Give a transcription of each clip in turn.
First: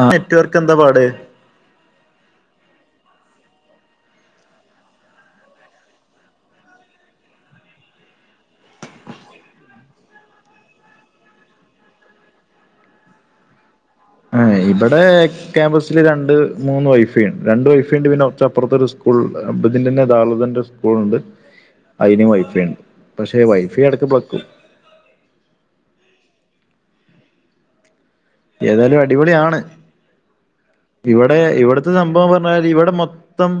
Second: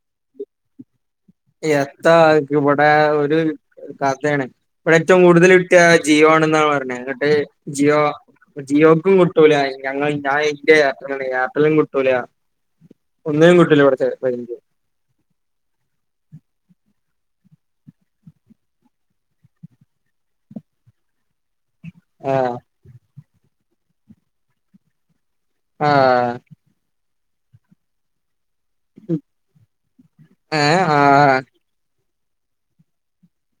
ആ network എന്താ പാട് എത്താ ക്ക് ഇവിടെ ഒരു ഒരു കഥയാണ് ഇവിടെ ഏറ്റവും കൂടുതൽ കിട്ടാ ജിയോ ആണന്നാണ് പറഞ്ഞ്എന്നിട്ട് ജിയോ പ്പൊ ജിയോക്കും കിട്ടൂല ഞങ്ങൾ ഞാൻ ഇന്റെ എയർടെല എയർടെലും കിട്ടൂല ഒന്നിനും കിട്ടൂല്ല ഇവിടുത്തെ അ റേഞ്ച് ഇബടെ ക്യാമ്പസില് രണ്ട് മൂന്ന് വൈഫൈ ഉണ്ട് രണ്ട് വൈഫ ഇണ്ട് പിന്നെ കൊറച്ച് അ പ്പുറത്ത് ഒരു സ്കൂൾ ഇതിന്റന്നെ [unintelligible] സ്കൂളും ഇണ്ട് അതിനും ആഹ് വൈഫൈ ഉണ്ട് പക്ഷെ വൈഫൈ എടക്ക പക്കും ആഹ് ഏതായാലും അടിപൊളിയാണ് ഏഹ് ആഹ് ഇവിടെ ഇവിടെ എന്താ സംഭവം പർ ഞ്ഞാല് ഇവിടെ മൊത്തം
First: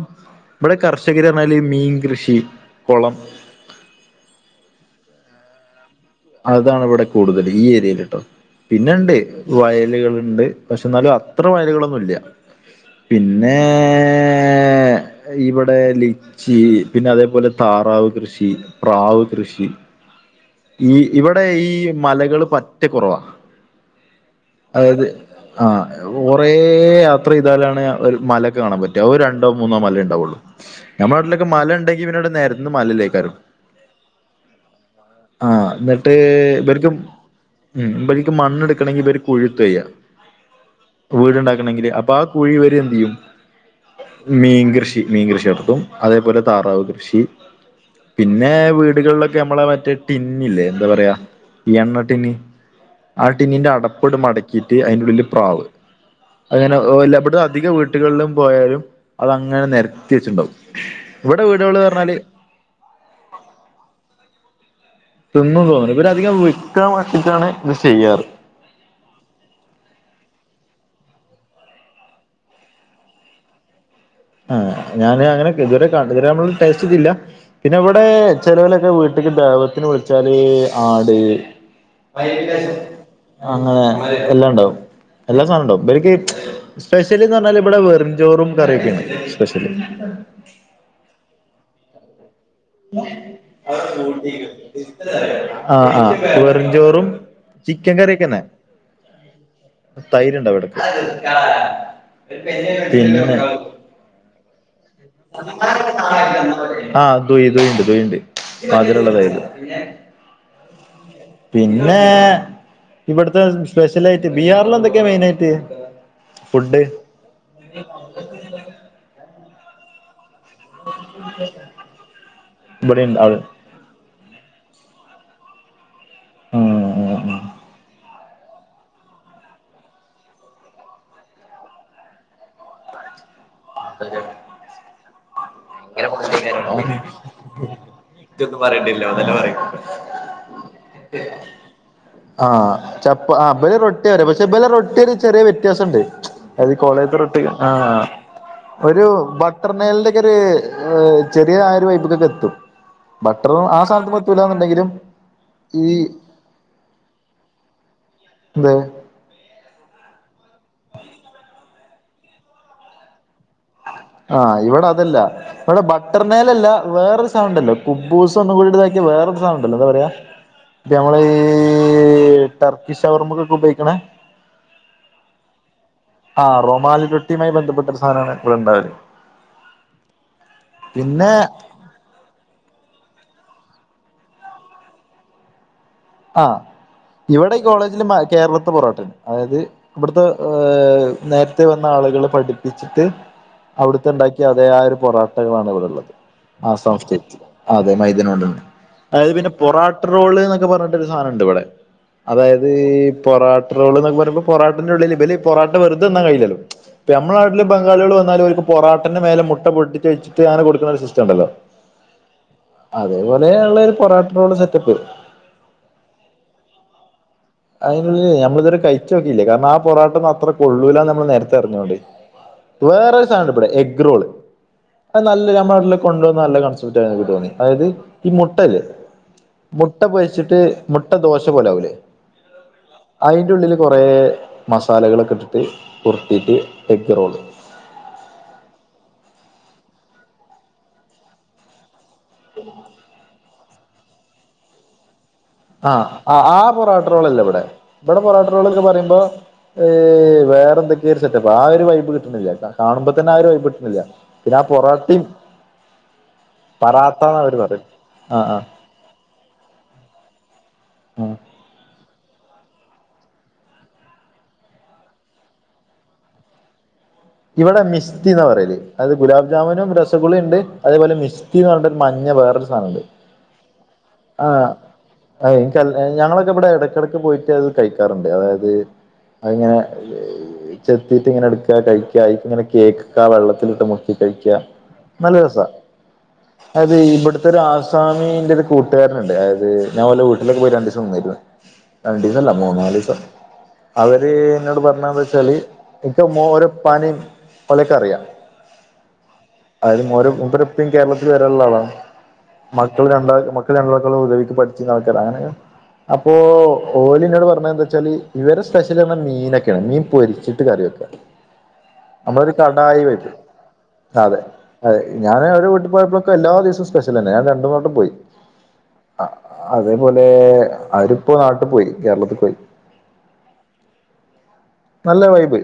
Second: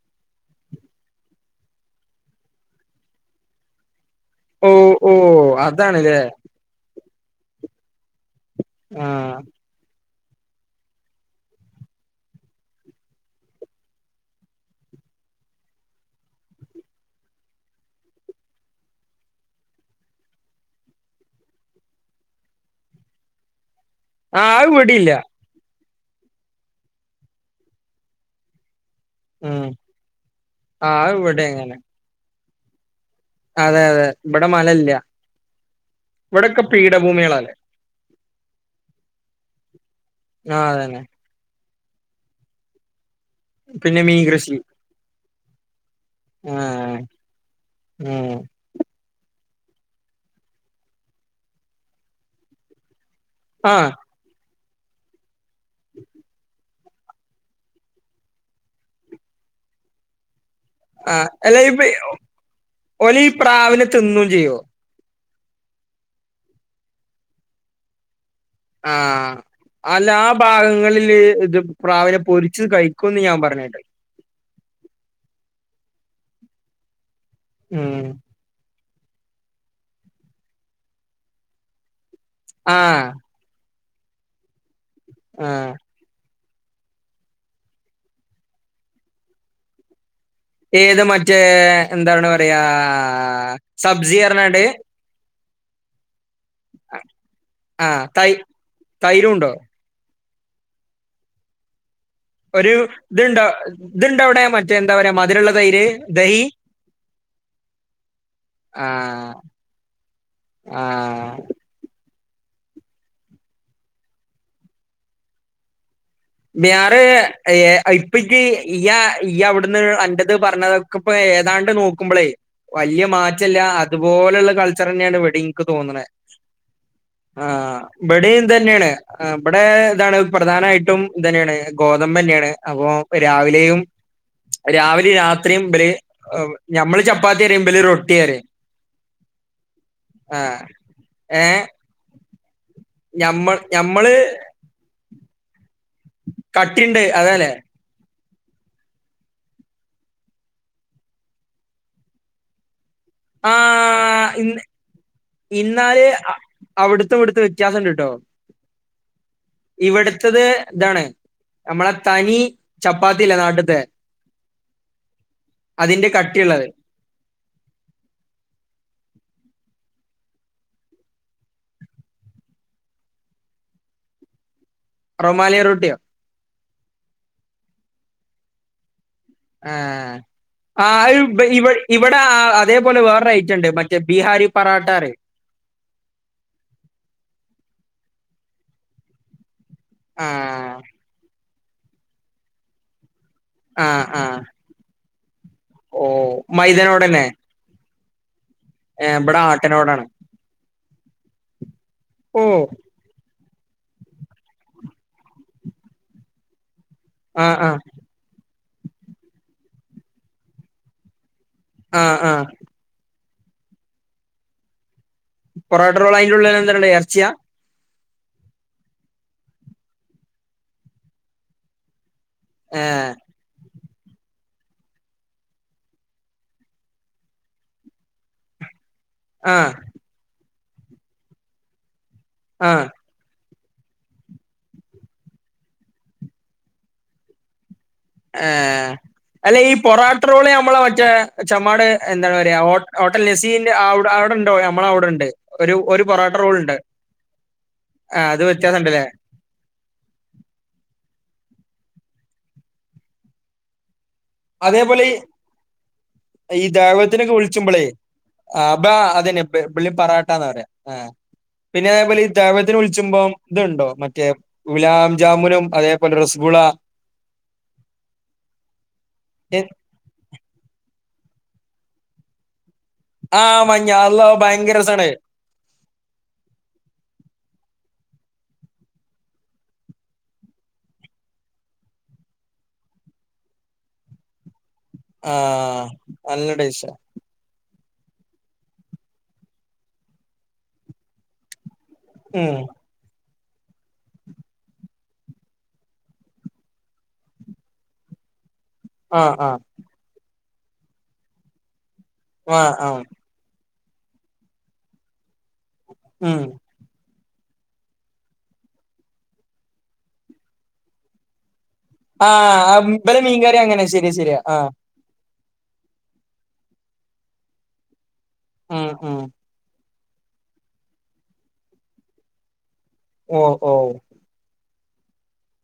ഇവിടെ കർഷകർ പറഞ്ഞാല് മീൻ കൃഷി കൊളം ഓ ഓ അതാണല്ലെ അതാണ് ഇവിടെ കൂടുതൽ ഈ ഏരിയല് ട്ടോ പിന്നെണ്ട് ആഹ് വയലുകളുണ്ട് പക്ഷെ എന്നാലും അത്ര വയലുകളൊന്നുംല്ല പിന്നേ ഇവിടെ ലിച്ചി പിന്നെ അതേപോലെ താറാവ് കൃഷി പ്രാവ് കൃഷി ഈ ഇവിടെ ഈ മലകള് പറ്റെ കൊറവാ. ആഹ് അത് അതാത് ഇവിടില്ല ആ ഒറേ യാത്രെയ്താലാണ് ഒര് മലൊക്കെ കാണാൻ പറ്റ് ഓ രണ്ടോ ഉം മൂന്നോ മലേണ്ടാവോള്ളൂ ആഹ് അത് ഇവിടെ ഞമ്മളാട്ടിലൊക്കെ അങ്ങനെ മലെണ്ടെങ്കി പിന്നെടെ നെരന്ന് മലല്ലേക്കാരം. അതെ അതെ ഇബടെ മലെല്ല്യ. ആ ന്നട്ട്... ഇബർക്ക്ഉം ഇബ ൽക്ക് മണ്ണെട്ക്കണെങ്കീ ഇബര് കുഴുത്താ യ്യാ. ആഅതന്നെ. വീട്ണ്ടാക്കണെങ്കില് അപ്പോ ആ കുഴിവരെന്തിയ്യും പിന്നെ മീൻ കൃഷി മീൻകൃഷി മീൻകൃഷ്യടത്തും. അതേപോലെ താറാവ് ആഹ് കൃഷി ഉം പിന്നേ വീടുകൾലൊക്കെ അമ്മളെ മറ്റ് ടിന്നില്ലേ എന്താ പറയാ ഈ എണ്ണ ടിന്ന് ആ ടിന്നിന്റെ ആഹ് അടപ്പ് പ്പട് മടക്കീട്ട് അയിൻ്റുള്ളില് പ്രാവ്. [unintelligible] അങ്ങനെ ഒ എല്ല ഇബ്ടധിക വീട്ട്കൾലും പോയാലും അത് അങ്ങനെ നെരത്തി വെച്ച്ണ്ടാവും. വ്ടെ വീട് കളറഞ്ഞാല് ഒലീ പ്രാവിനെത്തിന്നും ചെയ്യോ? തിന്നും തോന്നണ് ഇവരധികം വിക്കാൻ വണ്ടിട്ടാണ് ഇത് ചെയ്യാറ്. ആ.. അല്ല ആ ഭാഗങ്ങളില് ഇത് പ്രാവിനെ പൊരിച്ച് കഴിക്കുംന്ന് ഞാ പറഞ്ഞേട്ട്. ആ ഞാന് അങ്ങനെതുവരെ ഇതുവരെ നമ്മള് ടേസ്റ്റെയ്തില്ല. പിന്നെ ഉം ഇവടേ ചെലോലൊക്കെ വീട്ട്ല് ദഅവ ത്തിന് വിൾച്ചാല്... ആട് ആഹ് അങ്ങനെ എല്ലാണ്ടാവും എല്ലാ ആഹ് സാനുണ്ടാവും ഇബൽക്ക് [inaudible] സ്പെഷ്യല്തവല് ബ്ടെ വെറും ചോറും കറിയൊക്കേണ് സ്പെഷല്. ഏത് മറ്റേ... എന്താണ് പറയാ... സബ്ജി പറഞ്ഞാണ്ട്. ആഹ് ആ വെറുചോറും ചിക്കൻ ആഹ് തൈ കറിയൊക്കെന്നെ. തൈരുണ്ടോ തൈര്ണ്ടാവ്ടേക്ക്. [inaudible] ഒരു ദ്ണ്ട ദ്ണ്ടവ്ടെ മറ്റേ ന്താ പറയാ മധ് രള്ള തൈര് ദഹീ [inaudible] മധുരള്ള തെെര്. ആഹ് പിന്നെ ഇവട്ത്തെ സ്പെഷ്യലായിട്ട് ബീഹാറിലെന്തൊക്കെയാ മെയിൻ ആയിട്ട്? ബീഹാറ് [inaudible] യ്യാ യ്യ അവട്ന്ന്അന്റെ ഇത് പറഞ്ഞതൊക്കെപ്പോ ഏതാണ്ട് നോക്കുമ്പളേ ഇവിടെ വല്യ അവിടെ മാറ്റല്ലാ അത്പോലെള്ള കൾച്ചറെന്നെയാണ് ഇവടീം ഇൻക്ക് തോന്ന്ണേ, ആഹ് ബഡീം ഇതെന്നേണ് ബടെ ഇതാണ് പ്രധാനായിട്ടും ഇതന്നേണ് ഗോതമ്പെന്നേണ് അപ്പൊ രാവി [inaudible] രാവിലെ രാത്രിയും ബല് ഞമ്മള് ചപ്പാത്തീറിയും ബല് റൊട്ടീറയും. ഇയ്യൊന്നും പറയണ്ടില്ലാ ഓൻ തന്നെ പറയും ആഹ്. ആ ചപ്പ ആ ഞമ്മൾ ബല് ഞമ്മള് റൊട്ടീയാണ് പക്ഷേ ബലെ റൊട്ടിയൊര് ചെറ്യേ വെത്യാസണ്ട് അത്ഈ കട്ടിണ്ട് കോളേജ്ത്തെ റൊട്ടി അതാല്ലേ ആ ഒരു ബട്ടർനേലിന്റൊക്കൊര് ചെറിയ ആഹ് ഒര് വെെബ്ക്കൊക്കെത്തും. ബട്ടറും ആ ആഹ് സാനത്ത്മ്മെത്തൂല്ലാന്ന്ണ്ടെങ്കില ഇന്നാല് അവിടുത്തെ ഇവിടുത്തെ വ്യത്യാസണ്ട്ട്ടോ. ന്തേ? ഇവിടുത്തത് ഇതാണ് അമ്മളെ തനി ചപ്പാത്തില്ലേ നാട്ട്ത്തേ ആഹ് ഇവടതല്ല ഇവടെ കട്ടിയുള്ളത് ബട്ടർനേലല്ല വേറൊര് സാനണ്ടല്ലോ കുബൂസൊന്നും കൂടിയിട്ട്താക്കിയ വേറൊരു സാനണ്ടല്ലോ ന്താ പറയാ പിന്നമ്മള് ടർക്കിഷവർമക്കൊക്കെ ഉപയോക്കണേ റൊമാലി റൊട്ട്യോ? ആഹ് റൊമാലിൻ റൊട്ടിയുമായി ബന്ധപ്പെട്ട ഒരു സാനാണ് ഇവടെണ്ടാവല്. ഏഹ് ആഹ് അയ് പിന്നെ ബ ഇവ ഇവടെ അതേപോലെ വേറൊരെെറ്റണ്ട് മറ്റേ ബീഹാരി പറാട്ടാറയും. ആഹ് ഇവിടെ ഈ കോളേജില് കേരളത്തെ പൊറോട്ടന് അതായത് ഇവിടുത്തെ ആ ഏഹ നേരത്തെ വന്ന ആളുകൾ പഠിപ്പിച്ചിട്ട് ആ അവിടുത്തെ ആ ഉണ്ടാക്കി അതെ ആ ഒരു പൊറാട്ടകളാണ് ഓ ഇവിടെള്ളത് ആ മൈദനോടന്നെ [unintelligible] അതെ മൈദേനോണ്ടന്നെ ഏ അത് ഇവിടെ പിന്നെ പൊറാട്ട ആട്ടനോടാണ് റോള് [unintelligible] പറഞ്ഞിട്ടൊരു സാധനണ്ട് ഇവിടെ ഓ അതായത് ഈ പൊറാ റോള് എന്നൊക്കെ പറയുമ്പോ പൊറട്ടന്റെ ഉള്ളിൽ ഇബല് പൊറോട്ട വെറുതെ തിന്നാൻ കഴല്ലോ നമ്മ ആ നാട്ടില് ആ ബംഗാളികൾ വന്നാലും പൊറട്ടന്റെ മേലെ മുട്ട പൊട്ടി വച്ചിട്ട് അങ്ങെ കൊടുക്കുന്ന ഒരു സിസ്റ്റം ഉണ്ടല്ലോ ആഹ് ആഹ് അതേപോലെ ഉള്ള ഒരു പൊറട്ടറോള് സെറ്റപ്പ് പൊറോട്ട റോള് അയിൻ്റുള്ളില് [unintelligible] എർച്ചിയാ അതിനുള്ളില് നമ്മള് ഇതുവരെ കഴിച്ച് നോക്കിയില്ല കാരണം ആ പൊറട്ടന്നും അത്ര കൊള്ളൂലന്ന് നമ്മള് നേരത്തെ അറിഞ്ഞോണ്ട് ഏ വേറെരു സാധന ബടെ എഗ്റോള് അത് നല്ല നമ്മുടെട്ടില് കൊണ്ടന്ന നല്ല കൺസക്ക് തോന്നി അതായത് ഈ മുട്ടല് ആഹ് മുട്ട പൊരിച്ചിട്ട് മുട്ട ദോശ പോലാവൂലേ ആഹ് അതിന്റെ ഉള്ളില് കുറേ മസാലകളൊക്കെ ഇട്ടിട്ട് കുറുത്തിയിട്ട് എഗ് റോള് ആഹ് അല്ല ഈ പൊറാട്ടറോള് നമ്മളെ മറ്റേ ച്മാട് എന്താണ് പറയാ അ നസീന്റെ അവിടെ അവിടെണ്ടോ നമ്മള അവിടെണ്ട് ആഹ ആ ആ പൊറാട്ടറോളല്ലേ ഇവിടെ ഇവിടെ ആ അത് വ്യത്യാസം പൊറാട്ടറോളെന്ന് ഉണ്ടല്ലേ പറയുമ്പോ ഏ വേറെ എന്തൊക്കെയ ഒരു സെറ്റപ്പ് ആ ഒരു വൈബ് കിട്ടുന്നില്ല കാണുമ്പോ തന്നെ ആ ഒരു വൈബ് കിട്ടണില്ല പിന്നെ ആ അതേപോലെ ഈ പൊറോട്ടേം ഈ പറാത്താന്നാ അവര് പറേന്നേ ആഹ് ആഹ് ബ്ബാ അതന്നെ ബ്ബ് ബ്ളി പറാട്ടാ ന്നാ റയാ ആഹ് ആഹ് പിന്നെ [unintelligible] വിളിച്ചുമ്പോം ഇത്ണ്ടോ മറ്റേ ഗുലാബ് ജാമുനും അതേപോലെ റസഗുള ഇവിടെ മിസ്ക്കിന്ന് പറയലേ അത് ഗുലാഭ് ജാമുനും പച്ചക്കുളി ഉണ്ട് അതേപോലെ മിസിക്കിന്ന് പറഞ്ഞിട്ട് മഞ്ഞ വേറരു സാധനുണ്ട് ആഹ് മഞ്ഞ അള്ളാ ഭയങ്കര രസാണ് [unintelligible] ഞങ്ങളൊക്കെ ഇവിടെ ഇടയ്ക്കിടയ്ക്ക് പോയിട്ട് അത് കഴിക്കാറുണ്ട് അതായത് അയിങ്ങനെ ചെത്തിട്ട് ഇങ്ങനെ എടുക്കുക കഴി ഇങ്ങനെ കേക്കക്ക വെള്ളത്തിലിട്ട് മുക്കി കഴിക്ക നല്ല രസ ആഹ് നല്ല ടേസ്റ്റാ അത് ഇവിടു ഇവിടൊരു ആസാമി ന്റെ ഒരു കൂട്ടുകാരൻണ്ട് അതായത് ഞാൻ ഓൻ്റെ വീട്ടിലൊക്കെ പോയി രണ്ടീസം നിന്നിരുന്നു രണ്ടു ദിവസംല്ല ഉം മൂന്ന നാല് ദിവസം അവര് എന്നോട് പറഞ്ഞന്ന് വച്ചാല് ഇക്ക പാനം ഒലക്കറിയാം ആഹ് ആഹ് [unintelligible] ഓരോപ്പരപ്പും കേരളത്തില് വരാനുള്ള ആളാ ആഹ് ആഹ് മക്കൾ രണ്ടാ [unintelligible] പഠിച്ച നടക്ക അങ്ങനെ അപ്പൊ ഉം ഓലിനോട് പറഞ്ഞ എന്താ വെച്ചാല് ഇവര് സ്പെഷ്യല് പറഞ്ഞാല് മീനൊക്കെയാണ് മീൻ പൊരിച്ചിട്ട് കാറിവെക്ക ആഹ ഇമ്പല മീൻകാറി അങ്ങനെ ശരിയാ ശരിയാ അതെ ആഹ് അതെ ഞാന് ഒരു വീട്ട പോയപ്പോഴൊക്കെ എല്ലാ ദിവസവും സ്പെഷ്യൽ തന്നെ ഞാൻ രണ്ടു തോട്ടം പോയി ഉം ഉം ആഹ് അതേപോലെ അവരിപ്പോ നാട്ടിൽ പോയി കേരളത്തിൽ പോയി ഓഹ് ഓഹ് നല്ല വൈബ്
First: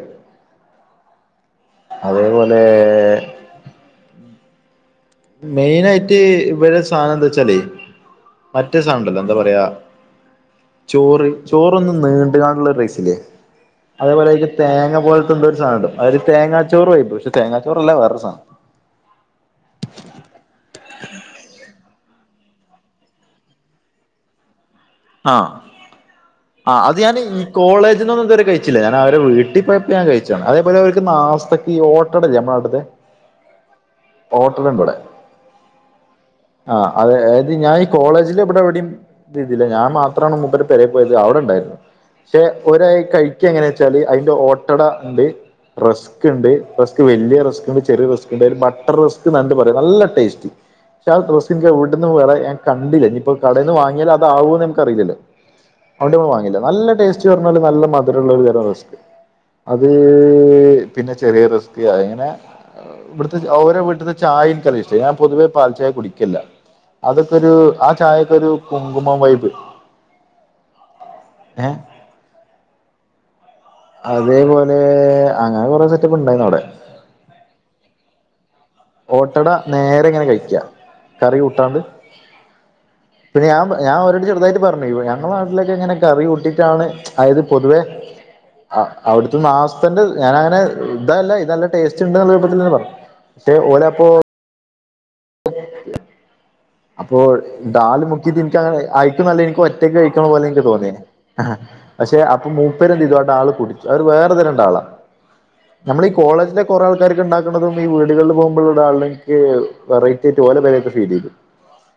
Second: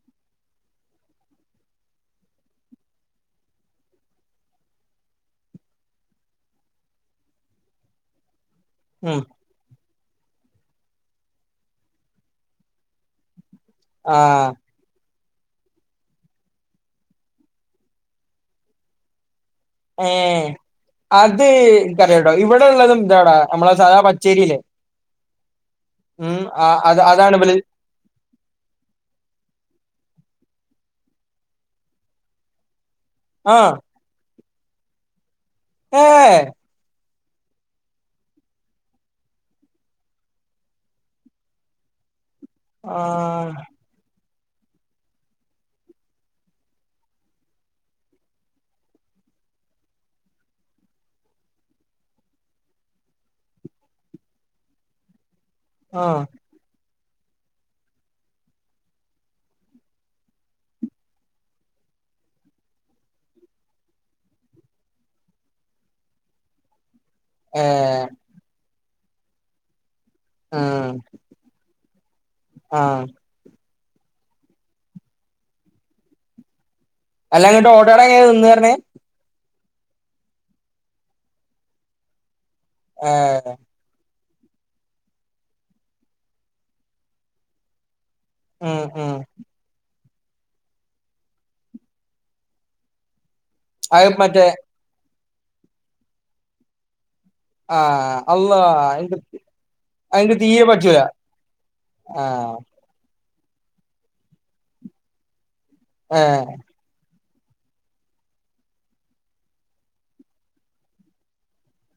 അതേപോലെ മെയിനായിട്ട് ഇവിടെ സാധനം എന്താ വെച്ചാലേ മറ്റേ ഉം സാണ്ടല്ലോ എന്താ പറയാ ചോറ് ചോറൊന്നും നീണ്ടുകാണ്ടുള്ള റൈസിലേ അതേപോലെനിക്ക് ആഹ് തേങ്ങ പോലത്തെന്തോ ഒരു സാനം ഉണ്ട് അതായത് തേങ്ങാച്ചോറ് വൈബ് പക്ഷെ തേങ്ങാച്ചോറല്ല വേറൊരു സാനം ഏ അത് എനിക്കറിയില്ലാ കേട്ടോ ഇവിടെ ഉള്ളതുംന്താടാ നമ്മളെ സാദാ പച്ചേരില്ലേ ആഹ് ആ ആഹ് അത് ഞാൻ അതാണ് ഈ ഇബല് കോളേജിന്ന് ഇതുവരെ കഴിച്ചിട്ടില്ല ച്ചില്ല ഞാൻ അവരെ വീട്ടിൽ പോയപ്പോ ഞാൻ കഴിച്ച അതേപോലെ അവർക്ക് നാസ് ഓട്ടടല്ലെ നമ്മടെ നാട്ട്ത്തെ ആഹ് ഹോട്ടല്ണ്ട് വടെ ഏഹ് ആഹ് അതെ അതത് ഞാൻ ഈ കോളേജിന്റെ ഇവിടെ എവിടെയും ഇ ഇതില്ല ഞാൻ മാത്രണ് മൂപരെ പെരെ പോയത് അവിടെണ്ടായിരുന്നു പക്ഷെ ഒരായി കഴി ക്ക് ആഹ് എങ്ങനെ ച്ചാല് അതിന്റെ ഓട്ടട ണ്ട് റസ് ക്കെണ്ട് റസ്ക് വല്യ റസ്ക് ഇണ്ട് ചെറിയ റസ്ക് ഇണ്ട് അ ബട്ടർ റസ്ക് ന്ന പറയ നല്ല ടേസ് പക്ഷെ ആഹ് ഡ്രസിൻ ഇവിടെന്ന് വേ ഞാൻ കണ്ടില്ലേ ഇഞ്പ്പോ കടേന്ന് വാങ്ങിയത അതാവോ ക്കറില്ലയ്ന്നു ആഹ് അവന്റേന്ന് വാങ്ങില്ല നല്ല ടേസ്റ്റ് പറഞ്ഞാല് നല്ല മധുരള്ളാരു തരം റസ് അത് പിന്നെ ചെറിയ റെസ്ക് അതിങ്ങനെ ഇവിടുത്തെ ഓരോ വീട്ടത്തെ ചായൻ കറി ഇഷ്ടം ഞാൻ പൊതുവേ പാൽ ചായ കുടിക്കെല്ല അതൊക്കൊരു ഏഹ് ആഹ് ചായൊക്കൊരു കുങ്കുമം വൈബ് ആഹ് ഏഹ് ആഹ് അതേപോലെ അങ്ങനെ കൊറെ സെറ്റപ്പ് ഉണ്ടായിരുന്നു അവിടെ അല്ല ങ്ങട്ട് ഒട്ടട എങ്ങനെ തിന്ന് ർഞ്ഞേ ഓട്ടട നേരെ ഇങ്ങനെ കഴിക്കാ കറി കൂട്ടാണ്ട് ഏഹ് പിന്നെ ഞാൻ പ ഞാൻ അവരോട് ചെറുതായിട്ട് പറഞ്ഞെ ഞങ്ങടെ നാട്ടിലേക്ക് എങ്ങനെ കറി കൂട്ടിട്ടാണ് അതത് പൊതുവേ ഉം ആഹ് ഉം അവിടുത്തെ മാസത്തിന്റെ ഞാനങ്ങനെ ഇതല്ല ഇത് നല്ല ടേസ്റ്റ് ഉണ്ട് ർഞ്ഞപ്പത്തി പറഞ്ഞു ചെ ഓലപ്പോ അത് മറ്റേ അപ്പോ ഡാല് ആഹ് മുക്കിയിട്ട് അള്ളാ എനിക്കങ്ങനെ അയക്കുന്നല്ല എനിക്ക് ഒറ്റക്ക് കഴിക്കണ എനിക്ക് പോലെ ഇൻക്ക് തീരെ തോന്നിയ പറ്റൂല പക്ഷെ അപ്പൊ ആഹ് [unintelligible] ആൾ പോയി അവര് വേറെ തെരള്ള ആളാണ് നമ്മൾ ഈ ഏഹ് കോളേജിലെ കുറെ ആൾക്കാർക്ക് ഉണ്ടാക്ക്ണതും ഈ വീടുകളിൽ പോകുമ്പോ ടാള്ള ക്ക് വെറൈറ്റി ആയിട്ട് ഒലെ പെര പ ഫീൽ ചെയ്തെ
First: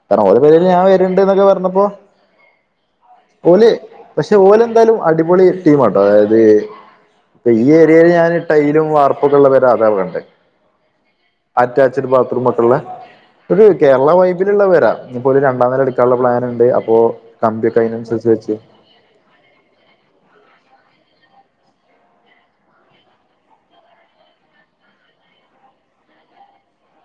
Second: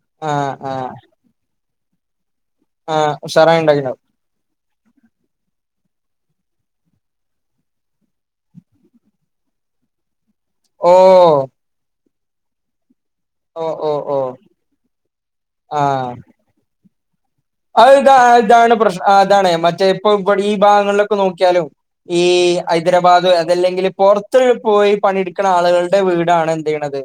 കാരണം ഓലെ ആഹ് പേരെല് ഞാൻ ആഹ് വര്ണ്ട് ന്നൊക്കെ പറഞ്ഞപ്പോ ആഹ് ഉഷറായി ഓല് ഉണ്ടാക്കി ണ്ടാക്ക് പക്ഷെ ഓലെന്തായാലും അടിപൊളി ടീം ആട്ടോ അതായത് പ്പ ഈ ഏരിയല് ഞാന് ടൈലും വാർപ്പൊക്കൊള്ള പെര അതാ കണ്ടത് ഓഹ് അറ്റാച്ചഡ് ബാത്ത്റൂമക്കെള്ളെ ഒരു ഓഹ് ഓഹ് കേരള വൈ ഓഹ് വരാ ഇപ്പോ ഒര് രണ്ടാ നേരം എടുക്കാനുള്ള പ്ലാൻ ഇണ്ട് അപ്പോ കമ്പിയൊക്കെ അ ഇതാ അതിനനുസരിച്ച് വെച്ച് ഇതാണ് പ്രശ് അതാണ് മറ്റേ ഇപ്പൊ വടെ ഈ ഭാഗങ്ങളിലൊക്കെ നോക്കിയാലും ഈ ഹൈദരാബാദ് അതല്ലെങ്കിൽ പൊറത്ത് പോയി പണിയെടുക്കണ ആളുകളുടെ വീടാണ് എന്ത് യ്യ്ണത്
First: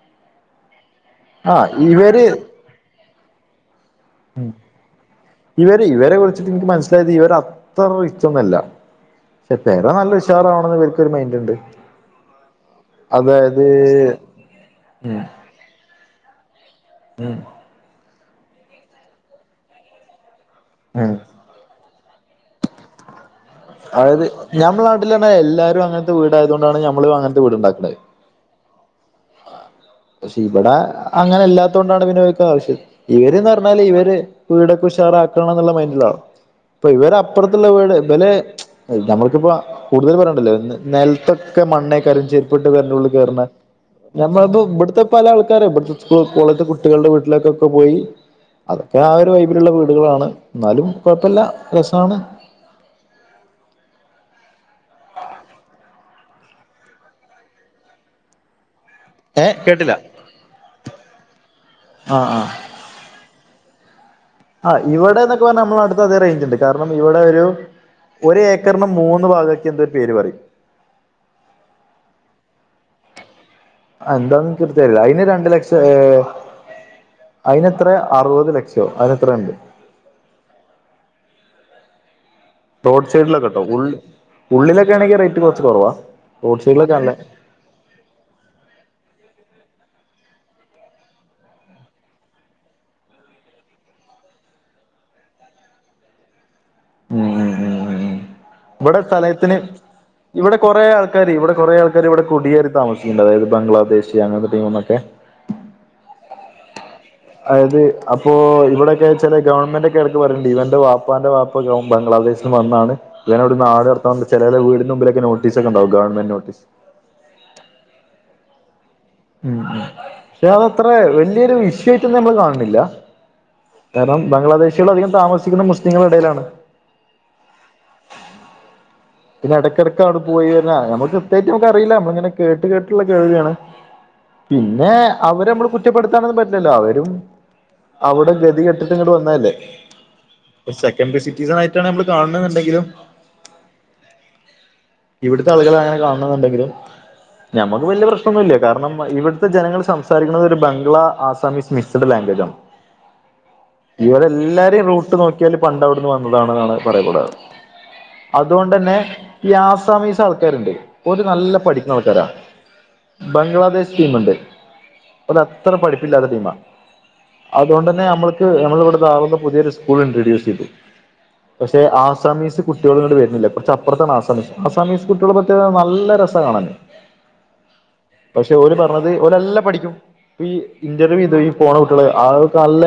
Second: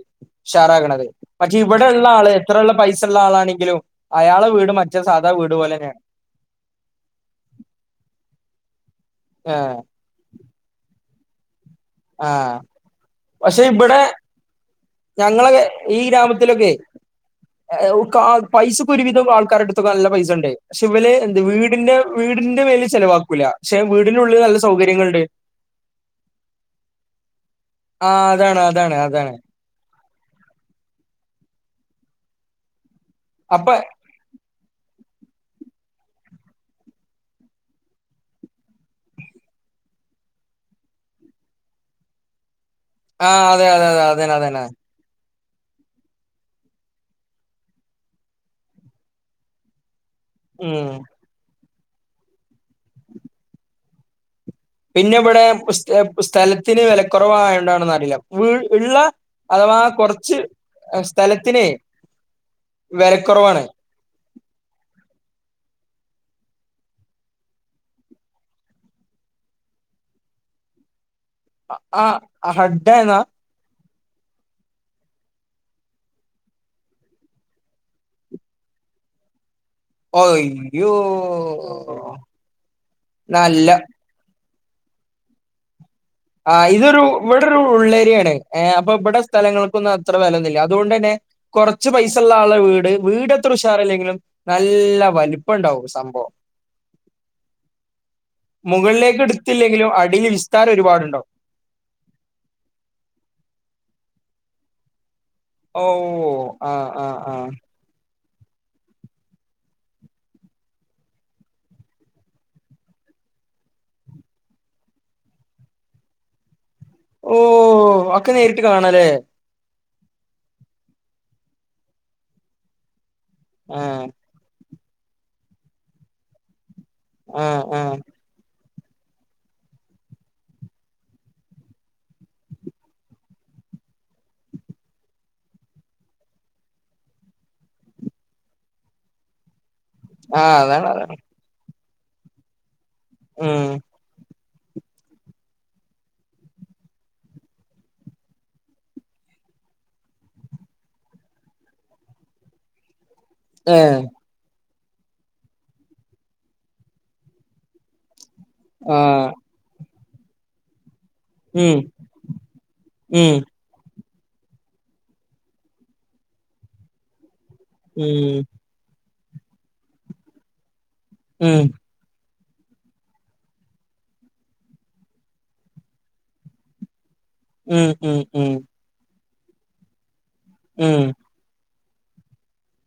ഷാറാഗ്ണത് പക്ഷെ ആഹ് ഇവിടെ ഇള്ള ഇവര് ആള് എത്രയള്ള പൈസള്ള ആളാണെങ്കിലും അയാളെ വീട് മറ്റ സാധാ വീട് പോലെന്നെണ് വരെ കുറിച്ചിട്ട് എനിക്ക് മനസിലായത് ഇവർ അത്ര റിച്ചൊന്നല്ല പക്ഷെ പേര നല്ല ഷാറാവണന്ന്ള്ള ൻ കൊര് മൈന്റ് ണ്ട് ആഹ് പക്ഷെ ഇവിടെ ഉം ഞങ്ങള ഈ ഗ്രാമത്തിലൊക്കെ ഉം ത പൈസക്കെ ഒരുവിധം ആൾക്കാരെ അടുത്തക്കെ നല്ല പൈസ ഇണ്ട് പക്ഷെ ഇവല് ഉം ത് വീടിന്റെ വീടിന്റെ പേര്ല് ചെിലവാക്കൂല അതായത് ഞമ്മളെ നാട്ടിലന്നെ എല്ലാരും അങ്ങനത്തെ വീടായത് കൊണ്ടാണ് ഞമ്മളും അങ്ങനത്തെ വീടുണ്ടാക്കുന്ന് ആഹ് അതാണ് അതാണ് അതാണ് പക്ഷെ ഇവിടെ അങ്ങനെ അല്ലാത്ത കൊണ്ടാണ് വിനിയോഗിക്ക ആവശ്യം അപ്പൊ ഇവര്ന്ന്ർഞ്ഞാല് ഇവര് വീടൊക്കെ ഉഷാറാക്കണം ന്നുള്ള മൈൻഡിലാണ് പ്പൊ ഇവരെ അപ്പർത്തുള്ള വീട് വല് നമ്മൾക്കിപ്പോ കൂടുതൽ പറണ്ടല്ലോ നിലത്തൊക്കെ മണ്ണേ കരും ചേരിപ്പിട്ട് പെരന്റെ ഉള്ളിൽ ആ കേറ്ണ അതെ അതെ അതെ അതന്നെ ഞമ്മൾതു അതന്നെ ഇവിടുത്തെ പല ആൾക്കാര ഇവിടുത്തെ സ്കു കോളേജ്ത്തെ കുട്ടികളെ വീട്ടിലേക്കൊക്കെ പോയി അതൊക്കെ ആ ഒരു വൈബിലുള്ള വീടുകളാണ് ഉം ന്നാലും കൊഴപ്പല്ല രസാണ് പിന്നെ ഇവിടെ സ്ഥ സ്ഥലത്തിന് വിലക്കുറവയൊണ്ടാണെന്ന്റിയില്ല ഇള്ളെ നല്ല ഏഹ് അഥവാ കേട്ടില്ല കൊറച്ച് സ്ഥലത്തിനെയ് ആഹ് ആഹ് വെലക്കൊറവാണ് ഹാ ഇവടെന്നൊക്കെ പറഞ്ഞ നമ്മളനാട്ട്ത്തതേ റേഞ്ച്ണ്ട് കാരണം ഇവിടെ ഒരു ഒരേക്കർന് മൂന്ന് ഭാഗാക്ക്യന്തോ ഒരു പേര് പറിം. അ ആ അഹഡ്ഡയെന്ന. എന്താന്നെനിക്കൊരിതില്ല അയ്ന് രണ്ട് ലക്ഷ- അയിനെത്ര അറുവത് ലക്ഷോ അങ്ങനെത്രോ ണ്ട്. അയ്യോ. റോഡ് സൈഡിലൊക്കെട്ടോ നല്ല ഉള്ള് ഉള്ളിലൊക്കെയാണെങ്കി റേറ്റ് കൊറച്ച് കൊറവാ ആഹ് ഇതൊരു വടൊരു ഉള്ളേരിയേണ് ഏ അപ്പ ബടെ സ്ഥലങ്ങൾക്കൊന്നു അത്ര വെലെന്നുല്ല അതുകൊണ്ടെന്നെ. കൊറച്ച് പൈസള്ളാളെ വീട് വീടത്ര ഉഷാറില്ലെങ്കിലും നല്ല വല്പ്പണ്ടാവും സംഭവം ഉം ഉം ഉം ഉം വടെ മുകളിലേക്ക് സ്ഥലയ്ത്തിന് എടുത്തില്ലെങ്കിലും അടിയിൽ ഇവടെ വിസ്താരം കൊറേ ആൾ. ഒരുപാടുണ്ടാവും ആൾക്കാര് ഇവിടെ കൊറേയാൾക്കാരിവിടെ കുടിയേറി താമസിക്ക്ണ്ട് അതായത് ബംഗ്ലാദേശ് അങ്ങനത്തെ ടീമ്ന്നൊക്കെ ഓഹ് ആഹ് ആഹ് ആഹ്. അതായത് അപ്പോ ഇവിടൊക്കെ ചെല ഗവൺമെന്റൊക്കെ എടക്ക് പറയ്ണ്ട് ഇവന്റെ വാപ്പാന്റെ വാപ്പ ബംഗ്ലാദേശ്ന്ന് വന്നാണ് ചേലോരെവട്ന്ന് നാട്കടത്താൻ വേണ്ടി ചേലോൽടെ വീടിന് മുമ്പിലൊക്കെ നോട്ടീസൊക്ക്ണ്ടാവും ഗവൺമെന്റ് നോട്ടീസ് ഓ അതൊക്കെ നേരിട്ട് കാണല്ലേ ഉം ഉം പക്ഷെ അതത്ര വല്യൊരു വിഷയായിട്ടൊന്നും നമ്മള് കാണുന്നില്ല ആഹ് കാരണം ബംഗ്ലാദേശികൾ അധികം താമസിക്കുന്നത് മുസ്ലിങ്ങളെടെലാണ്. ആഹ്. ആഹ് പിന്നെടക്കെടക്കൗടെ പോയിവെര്ണ നമ്മക്ക് കൃത്യായിട്ടുമ്ക്കറീല നമ്മള്ങ്ങനെ കേട്ട് കേട്ടുള്ള കേൾവ്യാണ്. പിന്നെ അവരെമ്മള് കുറ്റപ്പെടുത്താനൊന്നും പറ്റില്ലല്ലോ അവരും അവിടെ ഗതികെട്ടിട്ട്ങ്ങ്ട് വന്നതല്ലേ ആഹ് ഒര് അതാണ് സെക്കൻ അതാണ് വിസിറ്റീസായിട്ടാണ് നമ്മള് കാൺ ണ്ന്ന്ണ്ടെങ്കിലും. ഉം ഇവിടുത്താളുകളെങ്ങനെ കാണണെന്ന്ണ്ടെങ്കിലും ഞമ്മക്ക് വല്ല്യ പ്രശ്നൊന്നുല്ല കാരണം ഇവിട്ത്തെ ജനങ്ങൾ സംസാരിക്ക്ണത് ഒരു ബംഗ്ലാ ആസാമിസ് മിക് സ്ട് ലാംഗ്വേജാണ്. ഏഹ് ഇവരെല്ലാരേം റൂട്ട് നോക്കിയാൽ പണ്ടവിടുന്ന് വന്നതാണെന്നാണ് പറയാറുള്ളത് തുകൊണ്ടെന്നെ ആഹ് ഈ ആസാമീസാൾക്കാരുണ്ട്. ഒരു നല്ല ഉം പഠിക്ക്ണാൾക്കാരാ ഉം ബംഗ്ലാദേശ് ടീമ്ണ്ട് ഓലത്ര പഠിപ്പില്ലാത്ത ടീമ. അതുകൊണ്ടന്നെ ഉം നമ്മൾക്ക് നമ്മളിവിടുത്താറുന്ന പുതിയൊരുസ്കൂൾണ്ട് ഡിസിഡി ഉം പക്ഷെ ആസാമീസ് കുട്ടികള്ങ്ങ്ണ്ട് വര്. കൊറച്ചപ്പോർത്താണ് ആസമീസ് ആസാമീസ് കുട്ടികളെ മറ്റേ നല്ല രസാ കാണാന് ഉം ഉം പക്ഷെ ഉം ഓല് പർഞ്ഞത് ഓലല്ല പഠിക്കും പ്പീ ഉം ഇന്റർവ്യൂ ഇതയും. പോണ കുട്ടികള് ആളൊക്കെ നല്ല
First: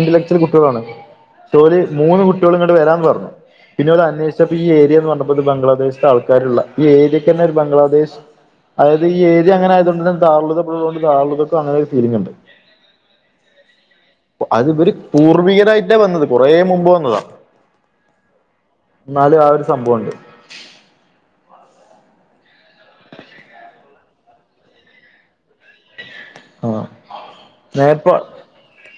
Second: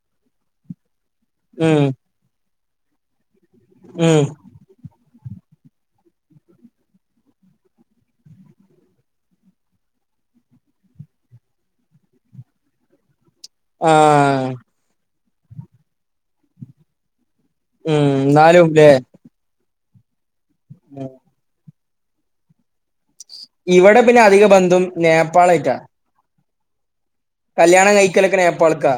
ഇന്റലക്ച്വൽ കുട്ടികളാണ്പക്ഷെ ഓല് ഉം മൂന്ന് കുട്ടിയാളെ കുട്ടികളോടങ്ങട്ട് വരാന്ന് പറഞ്ഞു പിന്നവര് ഉം അന്വേഷിച്ചപ്പോ ച്ചപ്പ ഈ ഏരിയെന്ന് പഞ്ഞപ്പണ്ട് ബംഗ്ലാദേശ്ത്താൾക്കാരുള്ള ഈ ഏരിയക്കെന്നെ രു ബംഗ്ലാദേശ്. അതയത് ഈ ഏരിയ അങ്ങനായ്തുകൊണ്ടന്നെ താളുള്ള്ത്തെ പിള്ളേരൊണ്ട് താളുള്ള്ത്തെ അങ്ങനെരു ഫീലിംഗ്ണ്ട്. [inaudible] ആഹ്. അത് വര് പൂർവികരായിട്ടാ വന്നത് കൊറേ മുമ്പ് വന്നതാ. ഉം ന്നാലും ലേ. എന്നാലും ആ ഒരു സംഭവുണ്ട് ഉം ഇവടെ പിന്നെ അധികബന്ധും നേപ്പാളായ്ട്ടാ. ആഹ് കല്യാണം നേരപ്പ കഴിക്കലൊക്കെ നേപ്പാൾക്കാ.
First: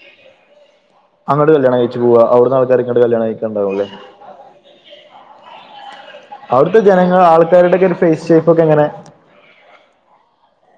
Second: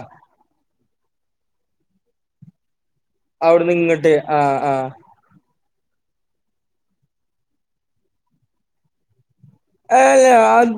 അങ്ങട് കല്യാണം കയ്ച്ച്പോവ ഔട്ന്നാൾക്കാര് ഇങ്ങട്ട് കല്യാണം അവിടുന്ന് കയിക്ക്ണ്ടാവള്ളേ. ഇങ്ങട്ട് ആഹ് ആഹ് അവിടുത്തെ ജനങ്ങള് ആൾക്കാരുടെക്കൊരു ഫേസ് ഷേപ്പൊക്കെങ്ങനെ [unintelligible] അത്